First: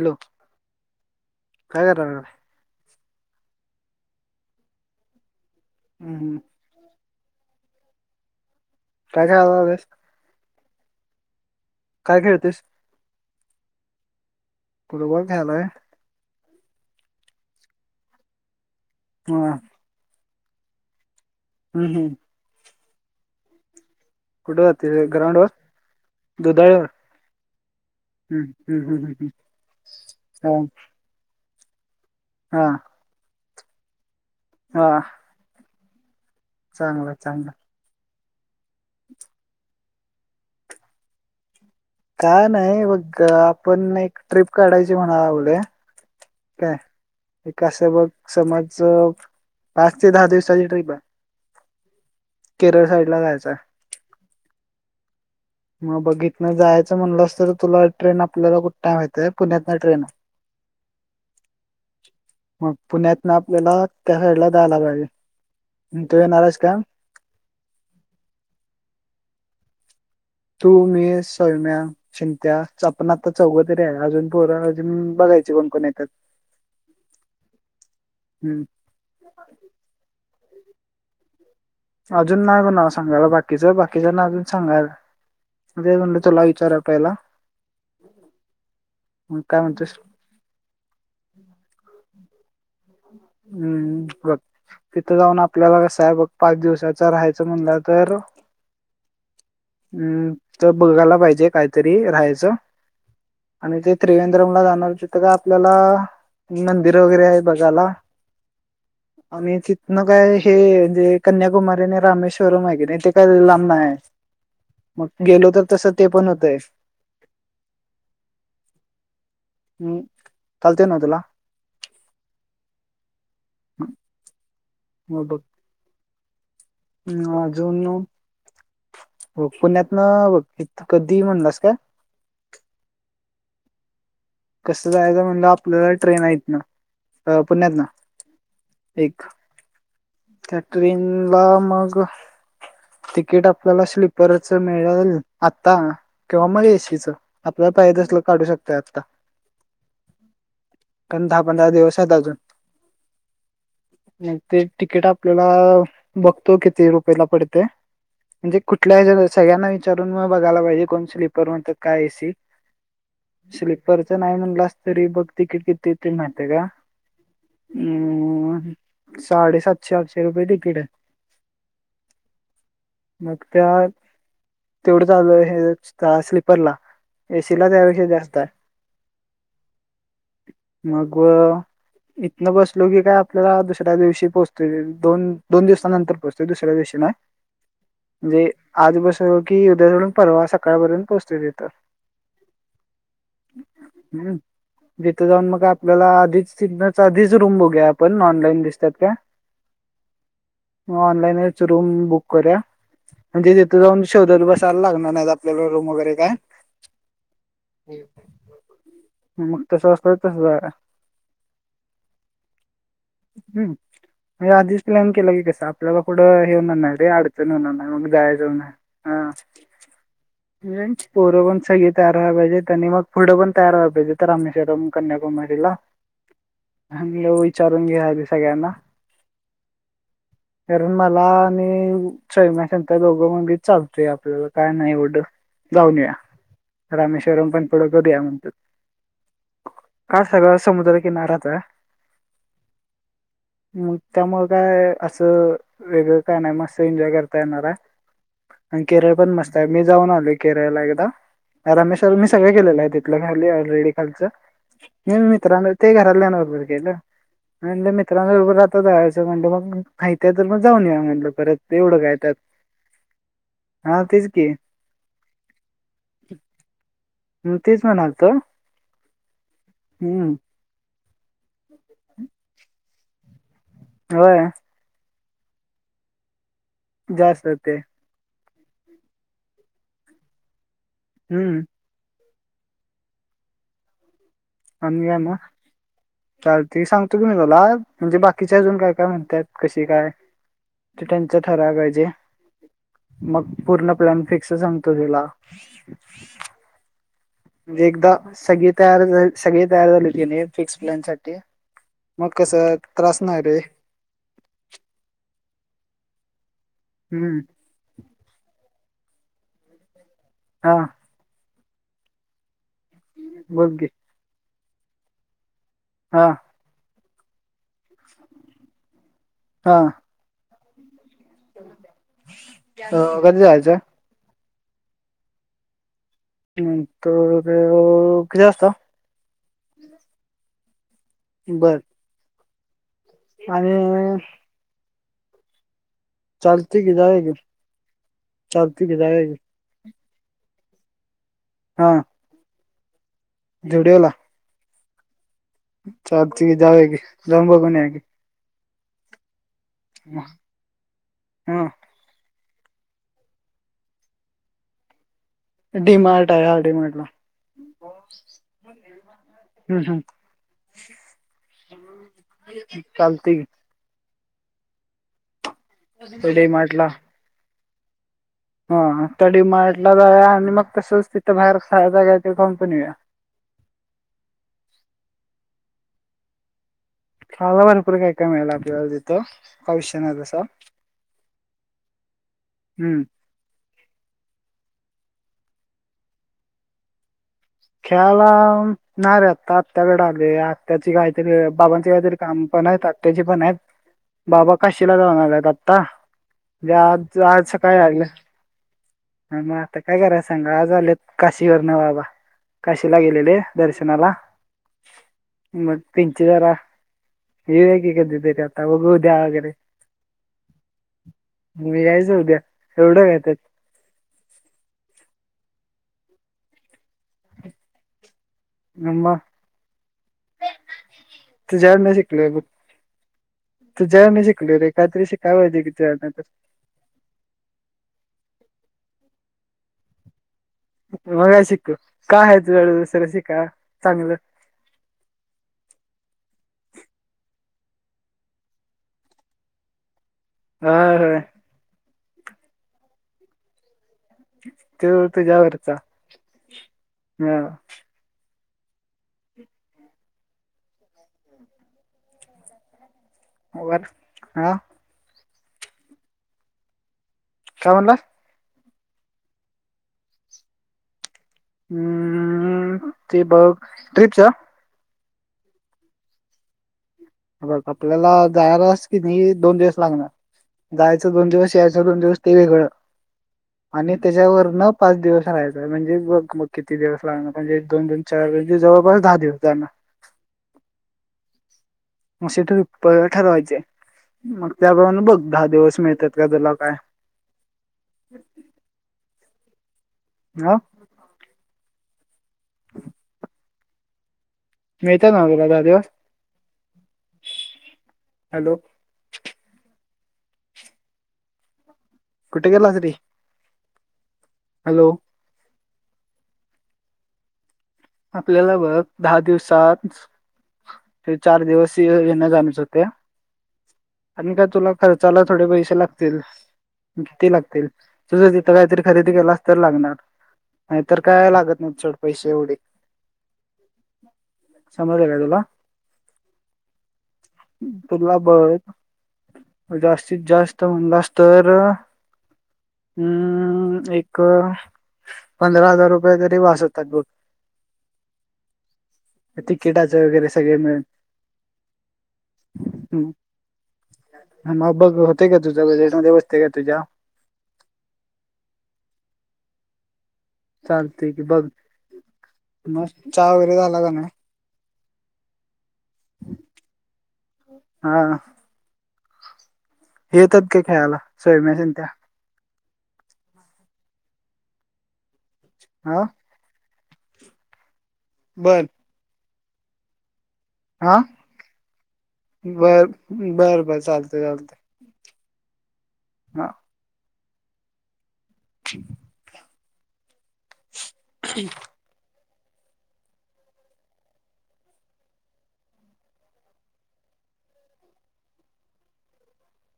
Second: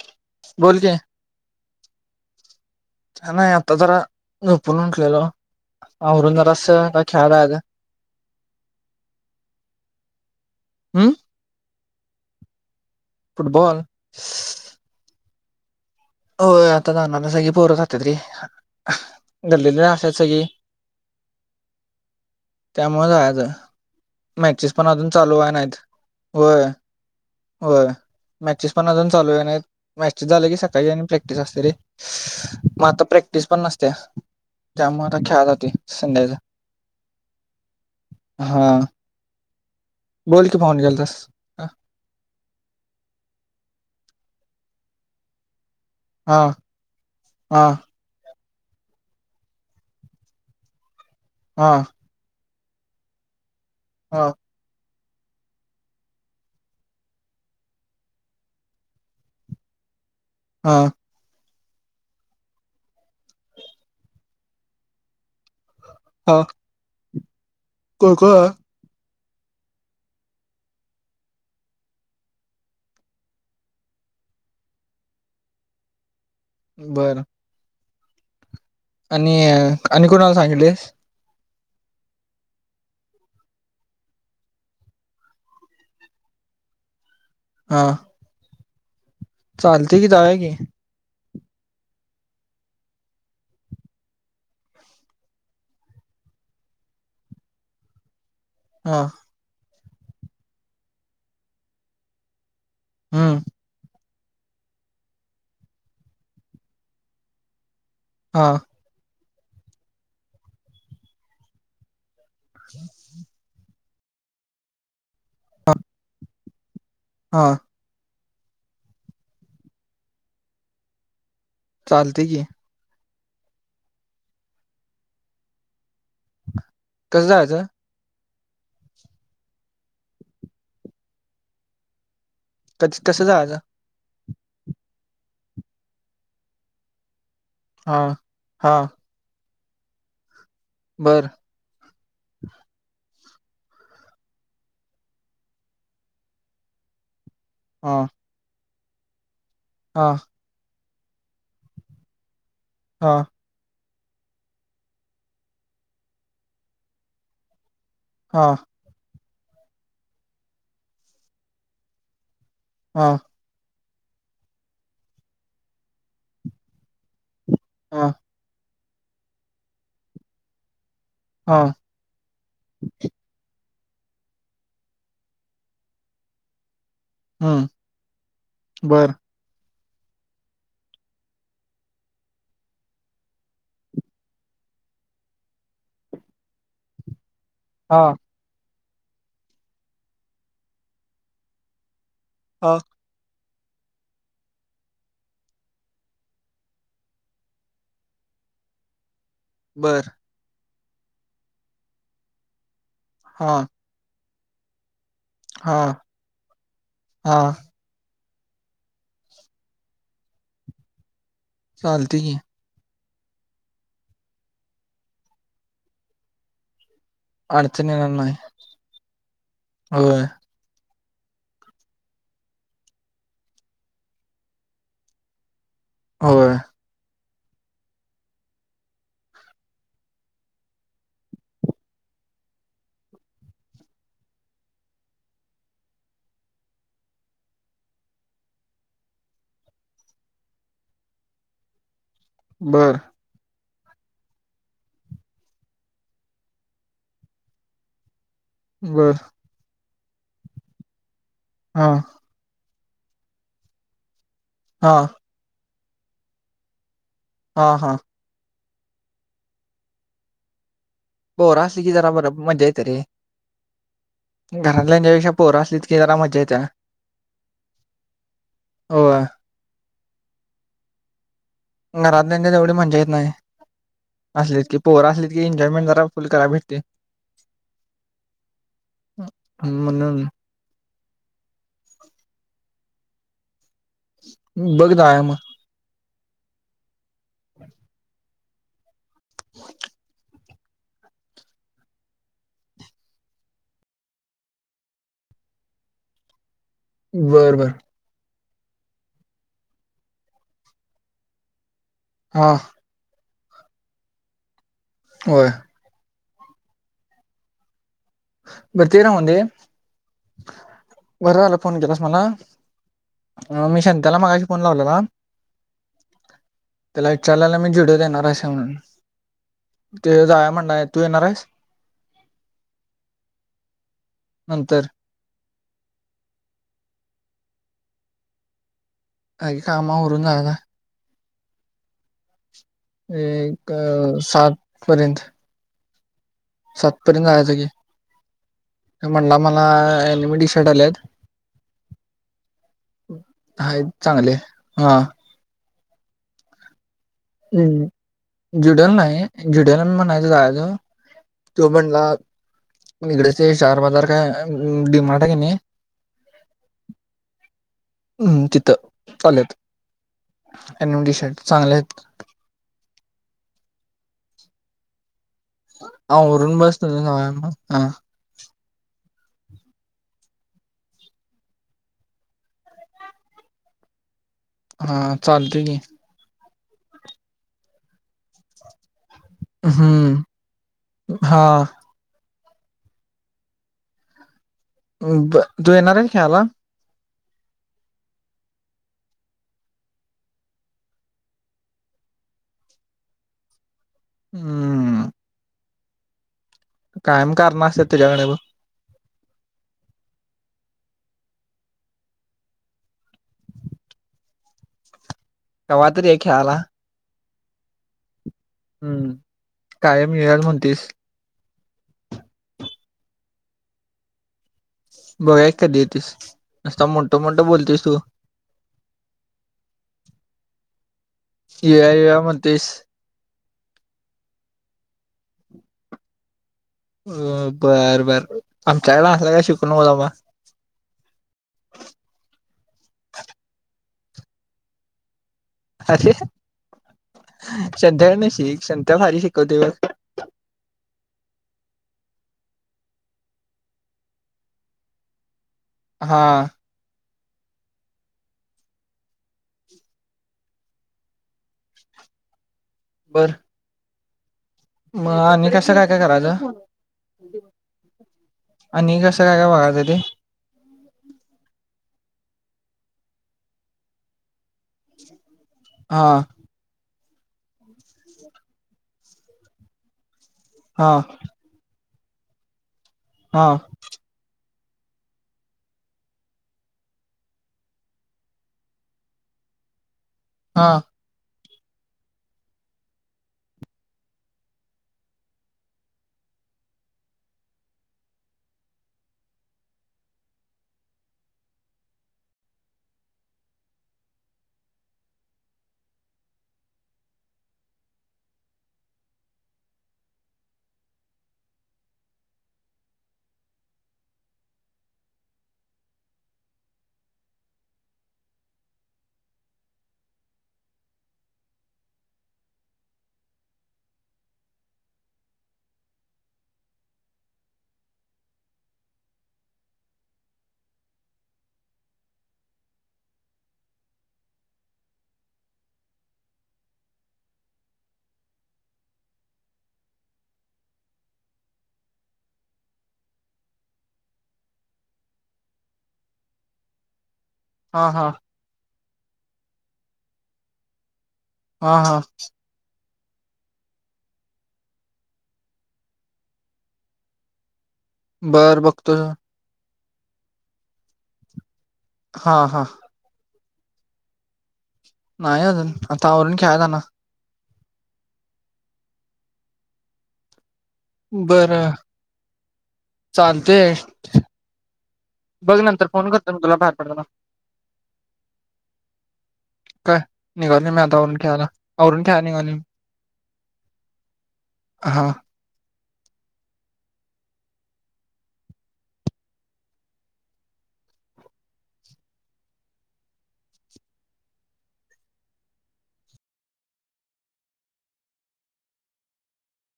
Hello, बोल की काय कर [unintelligible] तर जरा झोपून उठलेलो. आवरून हम्म जरासं [unintelligible] खार प्र का हम्म काय खेळतेस फुटबॉल फुटबॉोल हलोय हो आता जाणार सग पोर खातात र हा गल्ली असायच की हम्म हम्म त्यामुळे जायाचं मॅचेस पण जाते अजून चालू ग्राउंड वर व्हाय नाहीत. होय दुधाळवर होय हम्म मॅचेस हम्म पण अजून हम्म हम्म. चालू व्हाय नाहीत मॅचेस आला की सकाळी आणि प्रॅक् तेच असते रे हा हा म आता प्रॅक तीस पन्नास तीस त्यामुळं आता खेळाय जातोय संध्याच चांगलाय चांगलाय हा बोल कि भावा फोन केलतास आ का नाही बघ आपण एक ट्रिप काढायची म्हणाय लागलोय हा काय? हे हा कसं बघ समज पाच ते दहा दिवसाची ट्रिप आहे हा केरळ साइड ला जायचंय हा मग बघ इतन जायचं म्हंटलास तर तुला ट्रेन आपल्याला कुठन हाय माहित्ये पुण्यातन हाय ट्रेन हा मग पुण्यातनं आपल्याला त्या साईडला जायला पाहिजे तू येणार आहेस का कोकोण आहे तू मी सोयम्या चिंत्या आपण आता चौघ तरी आहे अजून पोरं अजून बघायचे कोण कोण येत्यात?? बरं हम्म. आणि अं आणि कोणाला सांगित प्लिस अजून नाही ग नाव सांगायला बाकीच बाकीचाना अजून सांगायचय तेच म्हंटल तुला विचारव पहिला हा मग [inaudible] काय म्हणतोस चालतय कि जाऊया कि- [inaudible] [inaudible] [inaudible] हम्म बघ [inaudible] तिथं जाऊन आपल्याला कसं आहे बघ पाच दिवसाचा राहायचं म्हणलं तर हा [inaudible] हम्म [inaudible] तर बघायला पाहिजे काहीतरी राहायचं. हम्म- [inaudible] त्रिवेद्रम ला जाणार तिथं काय आपल्याला [inaudible] मंदिर वगैरे आहेत. बघाला हा [inaudible] आणि तिथनं काय हे देवी कन्याकुमारी आणि रामेश्- श्वरम हाय कि नाही ते काय लांब नाही हाय, [inaudible] मग - गेलो त तस तो पण होतय. [inaudible] हा- [inaudible] हम्म चालतंय ना तुला? चालतंय की. [unintelligible] [inaudible] कसं जायचं अजून हो पुण्यात न [unintelligible] कधी म्हणलास काय? [inaudible] कसं जायचं? कसं जायचं म्हणलं आपलं ट्रेन आय इथनं अ पुण्यातनं हा हा एक. बर कॅटरीनला मग तिकीट आपल्याला स्लीपरच मिळल आत्ता किंवा म एसीचं. आपल्याला पाहिजे तसलं काढू शक [unintelligible] हां. पण दहा-पंधरा दिवस आहेत अजून हां. [unintelligible] तिकीट आपल्याला बगतो किती रुपयेला पडतंय. हा म्हणजे कुठल्या [unintelligible] सगळ्यांना विचारून म बगायला पाहिजे कोण स्लीपर म्हणतात काय ए सी? हां. परचं नाही म्हणलास तरी बग तिकीट किती होतंय माहितेय का? हा अम्म. साडे सातशे आठशे रुपये तिकीट आहे. हा मग त्या तेवढंच [inaudible] हे स्लीपरला हम्म एसीला त्यापेक्षा जास्त आय बर मग अ इतनं बसलो की काय आपल्याला दुसऱ्या दिवशी पोहोच ते दोन दोन दिवसानंतर पोहचतो दुसऱ्या दिवशी ना हा जे आज बसलो की उद्या [inaudible] परवा सकाळपर्यंत पोहोचत येतं हा तिथ जाऊन मग आपल्याला [inaudible] आधीच रूम बघूया आपण ऑनलाईन दिसतात काय बर म ऑलाईनच रुम बुक करुया हा म्हणजे तिथे जाऊन शोधन बसायला लाग हा रूम वरे काय हा मग तसं वात तस जा चालती ह हम्म म्हणजे आधीच प्लॅन केला कस आपल्याला कुढं हे होणार नाही अडचण होणार नाही मग जाय जाऊन ह होय पोरं पण सगळी तयार व्हाला पाहिजेत आणि मग पुढं पण तयार व्हाला पाहिजे तर रामेश्वरम कन्याकुमारीला होय हला विचारून घ्याली सगळ्यांना कारण मला मी सैमांत दोघं मगी चालतोय आपल्याला काय नाहीवढं जाऊन रामेश्वरम पण पुढं करूया म्हणतात का सग समुद्रकिनाराचा बर मम् त्यामुळे काय असं वेगळं का नाही मस् एन्जॉय करता येणारा बर अंकिराय पण मस्त आहे मी जाऊन आले करायला एकदा हा रामेश्वर मी सगळे केले आहे ेतलं खाली रेडी खालच हा म मितित तेगारल्याे नोगरत केेल हा हा मितां चं म्हण मग माहिती आहे तर मण जाऊन या म्हणलं बोर परत असली की एवढं जरा काय त्यात. बरं मजा येत रे हा तेच की घरातल्याच्या्यापेक्षा पोहर असलीत की जरा मज्जा येत मग तेच म्हणालतो हो हम्म घरातल्याच्या तेवढी म्हणज येत नाही होय असलेच की पोहर असली. एंजॉयेंटरा फु करा भटते. जा सकते ह म्हणून हम्म. हम्. बघदा आहे मग चाल ते सांग. तुम्हीलात म्हजे बाकी तिच्या अजून का काय म्हणतात कशी काय. ते त्यांच ठराव पाहिजे मग पूर्ण प्लॅन फिक्स सांगतो तुला बर बर. म्हणजे एकदा सगळी तयार झा सगळी तयार झाली गेली फिक्स प्लॅन साठी मग हा कस त्रास नाय रे होय. हम्म बर ते राहूंदे. हा घरला [unintelligible] फोन केलास मला? बोल हम मी की शांत्याला मगा फोन लावला ना हा त्याला विचारलायला मी जोडी देणार असे म्हणून हा ते जाय म्हण नाही. टू येणार आहेस. अ कधी जायच. नंतर नंतर अ किती वाजत आई कामावरून जायना बर. एक आणि सात पर्यंत चालतंय की जाऊया सातपर्यंत जायचं की चालतंय की जाऊया की म्हणला मला अ टीशर्ट आल्यात हा हाय चांगले. हा. चालतेय जाऊया की. जाऊन बघून या की झुडिओला नाही. झुडिओला मी म्हणायचो जायचो हा तो म्हणला निगडचे चार बाजार काय डिमार्ट आता कणीं डी मार्ट आहे हा डी मार्टला तिने तिथं चाल्यात हम्म हम्म आणि न्यू शर्ट चांगले आहेत चालतंय की की डी आवरून मार्टला बसतोयस नव्ह मग. हा हा त्या डीमार्टला जाऊया आणि मग तसच तिथं बाहेर खायला जाऊया काय ते खाऊन पण येऊया. हा चालतेय की खावा भरपूर काय काय मिळाला काय विषय नाय हम्म तसा. हा हम्म बर तू येणार आहे खेळायला खेळाला नाही रे आता आत्याकडे आलो या आत्याची काहीतरी बाबांची काहीतरी काम पण आहेत आत्याची पण आहेत. बाबा काशीला हम्म जाणार आहेत त्ता आज कायम आज कारण सकाळी असतात ऐकलं तुझ्याकडे बघ मग आता काय कराय सांगा आज आलेत काशीवर न बाबा काशीला गेलेले दर्शनाला मग कवा तरी ये त्यांची जरा खेळायला येऊया की कधीतरी आता बघू हम्म उद्या वगैरे कायम मिळाल म्हणतीस मी यायचं उद्या एवढ काय त्यात. बघाय कधी येतीस नुसता मोठं मोठं बोलतीस तू आमा येऊया तुझ्याकडून येऊया शिकलोय बग. म्हणतेस तुझ्याकडनं शिकलोय रे काहीतरी शिकायला पाहिजे तुझ्याकडं तर. अ बरं बर आमच्याकडणं असला काय शिकून नको बाबा मग काय शिकू काय आहे तुझ्याकडे दुसर शिकाय. चांगलं अरे संत्या कड न शिक संत्या भारी शिकवतोय बघ हा हा तू तुझ्यावर हा आ. हा. बर होय. आ. मग आम्ही कसं काय काय करायचं. काय म्हणला. आणि कसं काय काय बघायचं ते. हम्म ते बघ ट्रिपच. आ न. बघ आपल्याला जायलास की नाही दोन दिवस लागणार. हा जायचं दोन दिवस यायच. दोन दिवस ते वेगळं. हा आणि त्याच्यावर न. पाच दिवस राहायचं म्हणजे बग मग किती दिवस लागण म्हणजे दोन दोन चार म्हजे जवळपास दहा दिवस जाण. हा. म तू ठरवायचे मग त्यामुळे बघ दहा दिवस मिळतात का तुला काय? हा. मीहता ना बोलाता देव हॅलो. कुठे गेला तरी हॅलो. आपल्याला बघ दहा दिवसात ते चार दिवस येण्या जाणच होते आणि का तुला खर्चाला थोडे पैसे लागतील किती लागतील तुझर तिथं काहीतरी खरेदी केला अस तर लागणार नाहीतर काय लागत नाही छोट पैसे एवढे. समज का तुला तुला बघ जास्तीत जास्त म्हणलास तर अम एक पंधरा हजार रुपये तरी वाचवतात बघ. हा हा. किटाच वगैरे सगळे मिळून. हा हा. ह मग बघ होते का तुझेट मध्ये बसते का तुझ्या बार वक्त चालतेठी क बघ. हा हा मस् चचा लाग ना. नाही अजून आता औरण ख्यायता ना. हा. हे तर खेळाला सोय बरं मशीन त्या [inaudible] बघ नंतर हा फोन करतो मी तुला बाार ह. बंद. का? हा निघालोय मी बर बर बर चालत चालत. हा हा. [unintelligible] [unintelligible]